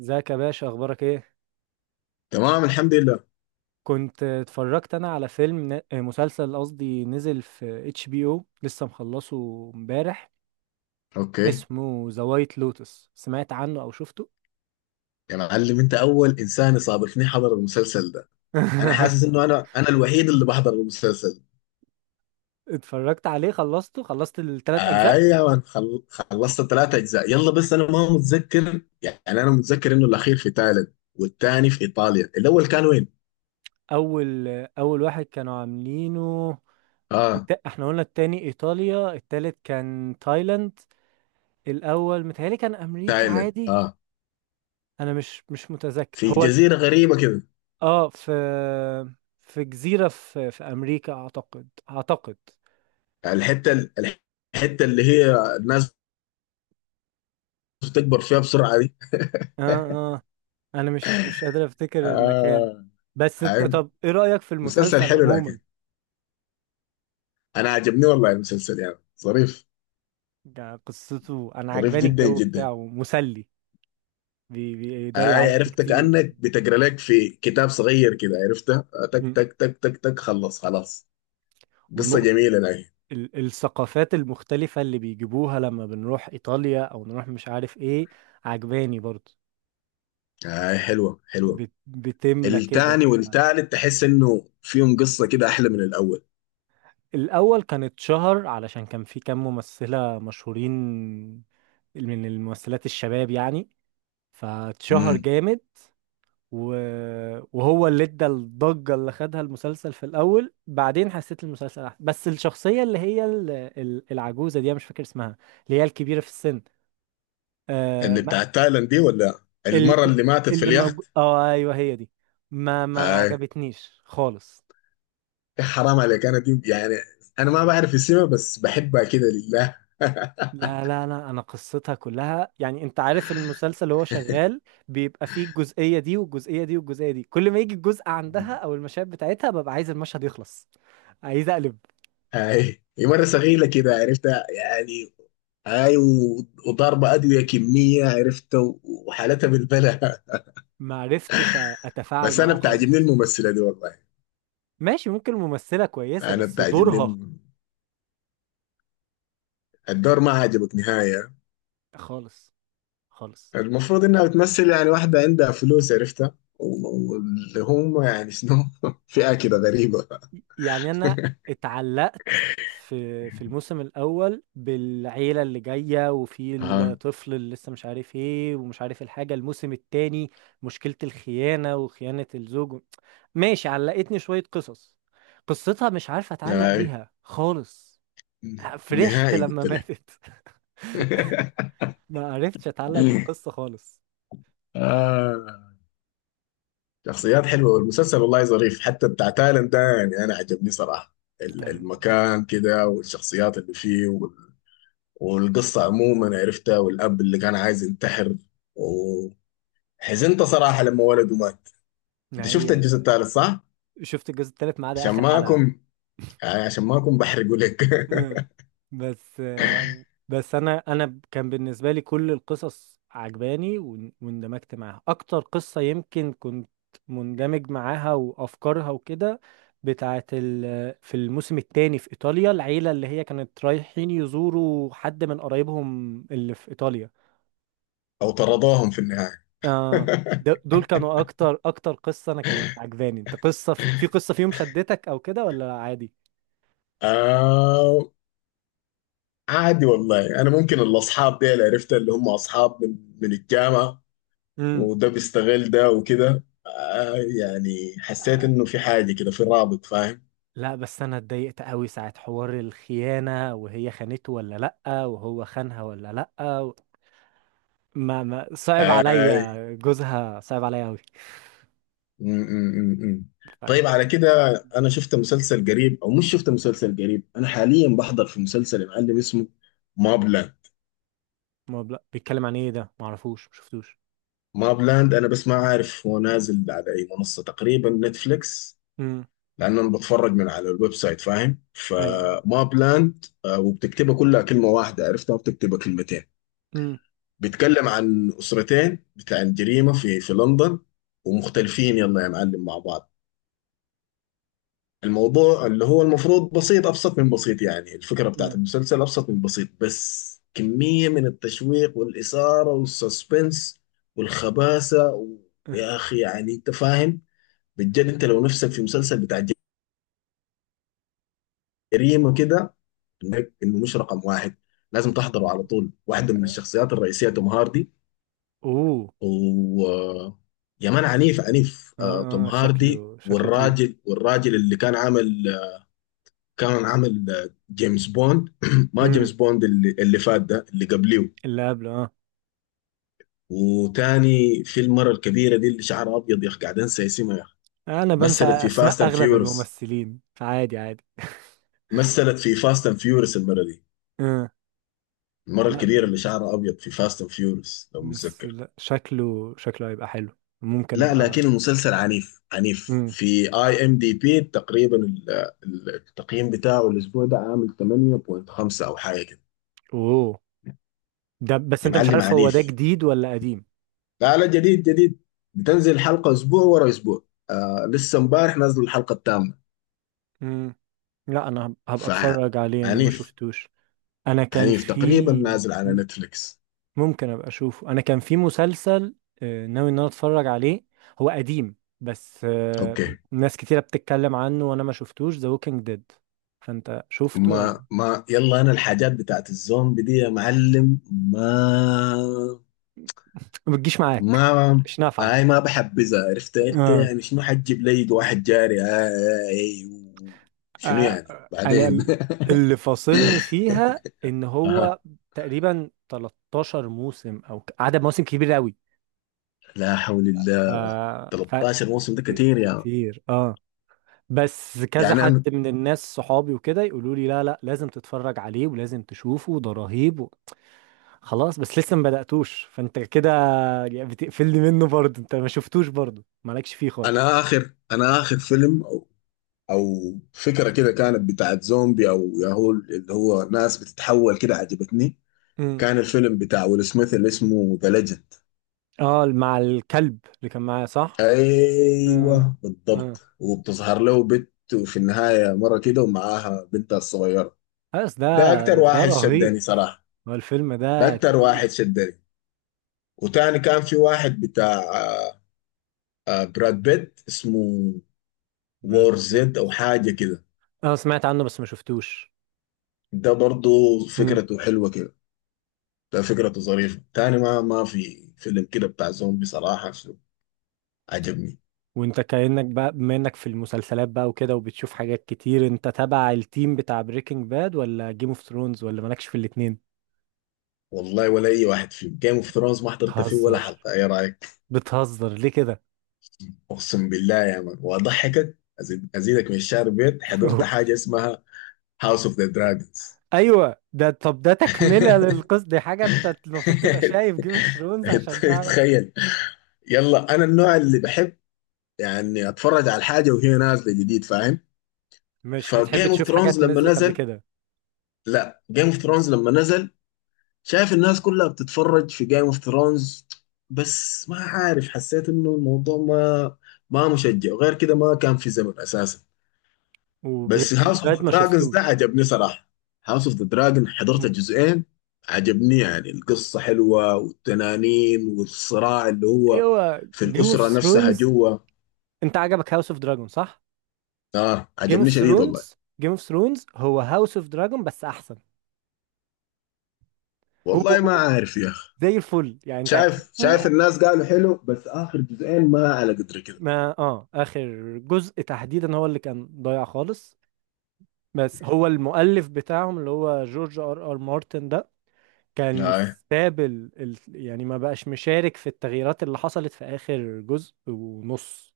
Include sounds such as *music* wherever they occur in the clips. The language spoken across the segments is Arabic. ازيك يا باشا، اخبارك ايه؟ تمام، الحمد لله. كنت اتفرجت انا على فيلم مسلسل قصدي نزل في HBO، لسه مخلصه امبارح. اوكي. اسمه ذا وايت لوتس، سمعت عنه او شفته؟ يا معلم انت اول انسان يصادفني حضر المسلسل ده. انا حاسس *laughs* انه انا الوحيد اللي بحضر المسلسل. اتفرجت عليه، خلصته خلصت الثلاث اجزاء. اي يا مان، خلصت ثلاثة اجزاء. يلا بس انا ما متذكر، يعني انا متذكر انه الاخير في تايلاند والثاني في ايطاليا، الاول كان وين؟ اول اول واحد كانوا عاملينه. اه احنا قلنا التاني ايطاليا، التالت كان تايلاند. الاول متهيألي كان امريكا تايلاند، عادي. اه انا مش متذكر في هو. جزيرة غريبة كده. اه في في جزيرة، في أمريكا أعتقد. الحتة ال- الحتة اللي هي الناس بتكبر فيها بسرعة دي. اه *laughs* اه أنا مش قادر أفتكر المكان. آه. بس أنت، آه. طب إيه رأيك في مسلسل المسلسل حلو عموما؟ لكن انا عجبني والله المسلسل، يعني ظريف، يعني قصته أنا ظريف عجباني، جدا الجو جدا. بتاعه مسلي. بيضيع اي وقت عرفت كتير. كانك بتقرا لك في كتاب صغير كده، عرفتها، آه، تك مم. تك تك تك تك خلص خلاص. قصه ونقط. جميله لكن. الثقافات المختلفة اللي بيجيبوها لما بنروح إيطاليا أو نروح مش عارف إيه، عجباني برضه. اي، حلوه حلوه. بتملى كده التاني في المعنى. والتالت تحس انه فيهم قصه كده احلى من الاول. الأول كان اتشهر علشان كان في كام ممثلة مشهورين، من الممثلات الشباب يعني، فاتشهر امم. جامد. و... وهو اللي ادى الضجة اللي خدها المسلسل في الأول، بعدين حسيت المسلسل أحسن. بس الشخصية اللي هي العجوزة دي، أنا مش فاكر اسمها، اللي هي الكبيرة في السن، آه اللي ما... بتاع تايلاند دي ولا ال... المره اللي ماتت في اللي موجود اليخت؟ اه ايوه هي دي، ما اي عجبتنيش خالص. يا حرام عليك، انا دي يعني انا ما بعرف اسمها بس بحبها كده لله. لا لا لا، انا قصتها كلها يعني، انت عارف المسلسل هو شغال، بيبقى فيه الجزئية دي والجزئية دي والجزئية دي، كل ما يجي الجزء عندها مم. او المشاهد بتاعتها ببقى عايز المشهد يخلص، عايز اقلب. اي هي مره صغيره كده عرفتها يعني. اي، وضاربه ادويه كميه، عرفت، وحالتها بالبلاء. ما عرفتش *laughs* اتفاعل بس انا معاها بتعجبني خالص. الممثله دي والله. ماشي، ممكن الممثلة كويسة انا بس بتعجبني دورها الم- الدور ما عجبك نهايه. خالص خالص. المفروض انها بتمثل يعني واحده عندها فلوس، عرفتها، واللي هم يعني شنو، *laughs* فئه كده غريبه. *laughs* يعني انا اتعلقت في الموسم الاول بالعيله اللي جايه، وفي اها. الطفل اللي لسه مش عارف ايه ومش عارف الحاجه. الموسم التاني مشكله الخيانه وخيانه الزوج، ماشي علقتني شويه قصص. قصتها مش عارف اتعلق اي. بيها خالص، فرحت نهائي لما قلت لك. ماتت. *laughs* *laughs* ما عرفتش اتعلق بالقصه خالص. آه. شخصيات حلوه والمسلسل والله ظريف، حتى بتاع تايلاند ده يعني انا عجبني صراحه. كان، المكان كده والشخصيات اللي فيه والقصة عموما، عرفتها، والأب اللي كان عايز ينتحر، وحزنت صراحة لما ولده مات. أنت ما شفت هي، الجزء الثالث صح؟ شفت الجزء التالت ما عدا عشان اخر ما حلقه. أكون، يعني عشان ما أكون بحرقه لك. مم. بس بس انا كان بالنسبه لي كل القصص عجباني، واندمجت معاها اكتر قصه يمكن كنت مندمج معاها وافكارها وكده، بتاعه في الموسم الثاني في ايطاليا العيله اللي هي كانت رايحين يزوروا حد من قرايبهم اللي في ايطاليا. *laughs* أو طردوهم في النهاية. اه *laughs* دول كانوا اكتر قصه انا كانت عجباني. انت قصه في قصه فيهم شدتك او كده ولا عادي؟ آه. عادي والله. أنا ممكن الأصحاب دي اللي عرفتها اللي هم أصحاب من الجامعة، امم وده بيستغل ده وكده، آه يعني حسيت إنه في حاجة كده، في رابط فاهم؟ لا، بس انا اتضايقت قوي ساعة حوار الخيانة، وهي خانته ولا لأ، وهو خانها ولا لأ ما صعب آه، عليا جوزها، صعب عليا قوي. م. طيب طيب، على كده. انا شفت مسلسل قريب، او مش شفت مسلسل قريب، انا حاليا بحضر في مسلسل يا معلم اسمه ماب لاند. ما بلا بيتكلم عن ايه ده؟ ما اعرفوش، ما شفتوش. ماب لاند، انا بس ما عارف هو نازل على اي منصة، تقريبا نتفليكس، امم لان انا بتفرج من على الويب سايت فاهم؟ ايوه ايوه. فماب لاند، آه، وبتكتبها كلها كلمة واحدة، عرفتها، وبتكتبها كلمتين. امم بيتكلم عن اسرتين بتاع الجريمة في لندن، ومختلفين يلا يا معلم مع بعض. الموضوع اللي هو المفروض بسيط أبسط من بسيط، يعني الفكرة بتاعت آه، المسلسل أبسط من بسيط، بس كمية من التشويق والإثارة والسسبنس والخباثة و... آه. يا أخي يعني أنت فاهم، بجد. أنت لو نفسك في مسلسل بتاع جريمة كده، إنك إنه مش رقم واحد، لازم تحضره على طول. واحدة من لا. الشخصيات الرئيسية توم هاردي، *laughs* اوه. و... يا مان عنيف عنيف، آه، توم اه هاردي، شكله تقيل. والراجل اللي كان عامل، كان عمل، آه، جيمس بوند. *clears throat* ما امم جيمس بوند اللي فات ده، اللي قبليه. اللي قبله اه. وتاني في المرة الكبيرة دي اللي شعرها أبيض، يا أخي قاعد أنسى اسمها يا أخي. انا بنسى مثلت في فاست اسماء أند اغلب فيورس، الممثلين، فعادي عادي. مثلت في فاست أند فيورس المرة دي. آه. المرة *laughs* لا، الكبيرة اللي شعرها أبيض في فاست أند فيورس لو بس متذكر. لا، شكله هيبقى حلو، ممكن لا لكن ابقى. المسلسل عنيف عنيف. في اي ام دي بي تقريبا التقييم بتاعه الاسبوع ده عامل 8.5 او حاجه كده. اوه. ده بس يا انت مش معلم عارف هو ده عنيف. جديد ولا قديم. لا لا، جديد جديد. بتنزل حلقة أسبوع ورا أسبوع، آه لسه امبارح نازل الحلقة الثامنة. امم لا، انا هبقى ف اتفرج عليه، انا ما عنيف، شفتوش. انا كان عنيف. تقريبا في. نازل على مم. نتفليكس. ممكن ابقى اشوفه، انا كان في مسلسل ناوي ان انا اتفرج عليه، هو قديم بس أوكي. ناس كتيرة بتتكلم عنه وانا ما شفتوش، ذا ووكينج ديد. فانت شفته ولا؟ ما يلا، أنا الحاجات بتاعت الزومبي دي يا معلم ما. ما بتجيش معاك، ما مش هاي ما بحبذها، عرفت انت نافعة. يعني شنو؟ حتجيب لي واحد جاري هاي شنو آه، يعني انا بعدين؟ *laughs* اللي فاصلني فيها ان أها. هو تقريبا 13 موسم او عدد مواسم كبير قوي. لا حول ف... الله، ف... 13 موسم ده كتير يا. كتير اه. بس كذا يعني حد انا، من الناس صحابي وكده يقولوا لي لا لا لازم تتفرج عليه ولازم تشوفه، ده رهيب خلاص، بس لسه ما بدأتوش، فانت كده بتقفلني منه برضه، انت ما شفتوش برضه، مالكش فيه خالص. اخر فيلم او او فكره كده كانت بتاعت زومبي او ياهو، اللي هو ناس بتتحول كده، عجبتني. امم كان الفيلم بتاع ويل سميث اللي اسمه ذا ليجند. اه، مع الكلب اللي كان معايا صح؟ آه. ايوه آه. بالضبط. وبتظهر له بنت وفي النهايه مره كده ومعاها بنتها الصغيره. بس ده، ده اكتر ده واحد شدني رهيب، صراحه، هو الفيلم ده ده اكتر تقيل. واحد شدني. وتاني كان في واحد بتاع آه، آه، براد بيت اسمه براد وور بيت، زد او حاجه كده. انا سمعت عنه بس ما شفتوش. ده برضو مم. فكرته حلوه كده، ده فكرته ظريفة. تاني ما، ما في فيلم كده بتاع زومبي صراحة شو عجبني. وانت كأنك بقى، بما انك في المسلسلات بقى وكده وبتشوف حاجات كتير، انت تبع التيم بتاع بريكنج باد ولا جيم اوف ثرونز ولا مالكش في الاتنين؟ والله ولا أي واحد فيهم. جيم اوف ثرونز ما حضرت فيه ولا بتهزر، حلقة، إيه رأيك؟ بتهزر ليه كده؟ أقسم بالله يا مان، وأضحكك أزيد أزيدك من الشعر بيت، حضرت *laughs* حاجة اسمها هاوس اوف ذا دراجونز. ايوه ده، طب ده تكملة للقصة دي، حاجة انت المفروض تبقى شايف جيم اوف ثرونز عشان *laughs* تعرف. تخيل. يلا أنا النوع اللي بحب يعني أتفرج على الحاجة وهي نازلة جديد فاهم؟ مش بتحب فجيم اوف تشوف ثرونز حاجات لما نزلت قبل نزل، كده؟ لا جيم اوف ثرونز لما نزل، شايف الناس كلها بتتفرج في جيم اوف ثرونز، بس ما عارف حسيت انه الموضوع ما، ما مشجع، وغير كده ما كان في زمن اساسا. بس وبريكنج هاوس اوف باد ذا ما دراجونز ده شفتوش؟ عجبني صراحه. هاوس اوف ذا دراجون حضرت الجزئين. عجبني، يعني القصه حلوه والتنانين والصراع اللي هو ايوه في جيم اوف الاسره نفسها ثرونز. جوا. انت عجبك هاوس اوف دراجون صح؟ اه جيم اوف عجبني شديد والله. ثرونز جيم اوف ثرونز هو هاوس اوف دراجون بس احسن. هو والله ما هو عارف يا اخي. زي الفل يعني، انت شايف، شايف هتشوفه. الناس قالوا حلو بس اخر جزئين ما على قدر كده. ما اه اخر جزء تحديدا هو اللي كان ضايع خالص. بس هو المؤلف بتاعهم اللي هو جورج R R مارتن ده، كان آه. ساب يعني ما بقاش مشارك في التغييرات اللي حصلت في اخر جزء ونص،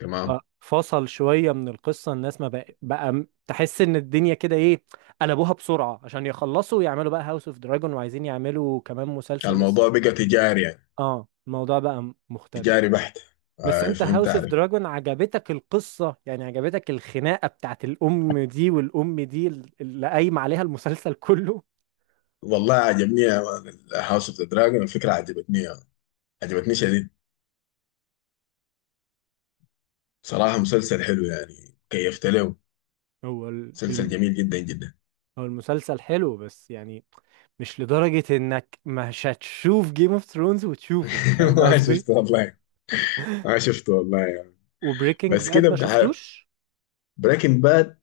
تمام. ففصل شوية من القصة، الناس ما بقى تحس ان الدنيا كده ايه، قلبوها بسرعة عشان يخلصوا ويعملوا بقى هاوس اوف دراجون، وعايزين يعملوا كمان مسلسل اسم. الموضوع بقى تجاري يعني، اه الموضوع بقى مختلف. تجاري بحت. بس آه انت فهمت هاوس اوف عليك. دراجون عجبتك القصة يعني، عجبتك الخناقة بتاعت الام دي والام دي، اللي قايم عليها المسلسل كله. والله عجبني. هاوس اوف ذا دراجون الفكرة عجبتني، عجبتني شديد. صراحة مسلسل حلو يعني كيفت له. هو مسلسل جميل جدا جدا. هو المسلسل حلو بس يعني مش لدرجة انك مش هتشوف جيم اوف ثرونز وتشوفه، *laughs* فاهم ما قصدي؟ شفته والله، ما شفته والله يعني. وبريكنج بس باد كده ما بقى. شفتوش؟ بريكنج باد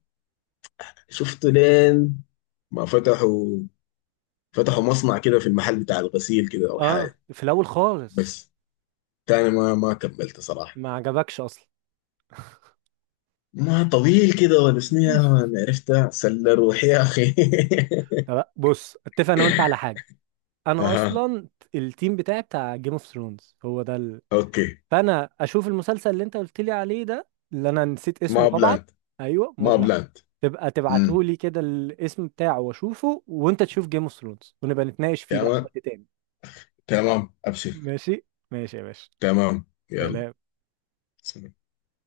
شفته لين ما فتحوا، فتحوا مصنع كده في المحل بتاع الغسيل كده او اه حاجة. في الاول خالص. بس تاني ما، ما كملت صراحة. ما عجبكش اصلا. ما طويل كده ولا شنو يا *laughs* مان؟ عرفتها سلة روحي يا أخي. طب بص، اتفق انا وانت على حاجه، *laughs* انا أها. اصلا التيم بتاعي بتاع جيم اوف ثرونز هو ده أوكي. فانا اشوف المسلسل اللي انت قلت لي عليه ده، اللي انا نسيت اسمه ما طبعا. بلاند. ايوه ما مبلغ. بلاند. تبقى امم. تبعته لي كده الاسم بتاعه واشوفه، وانت تشوف جيم اوف ثرونز ونبقى نتناقش فيه بقى في تمام. وقت تاني. تمام أبشر. ماشي ماشي يا باشا، تمام يلا. سلام. سلام.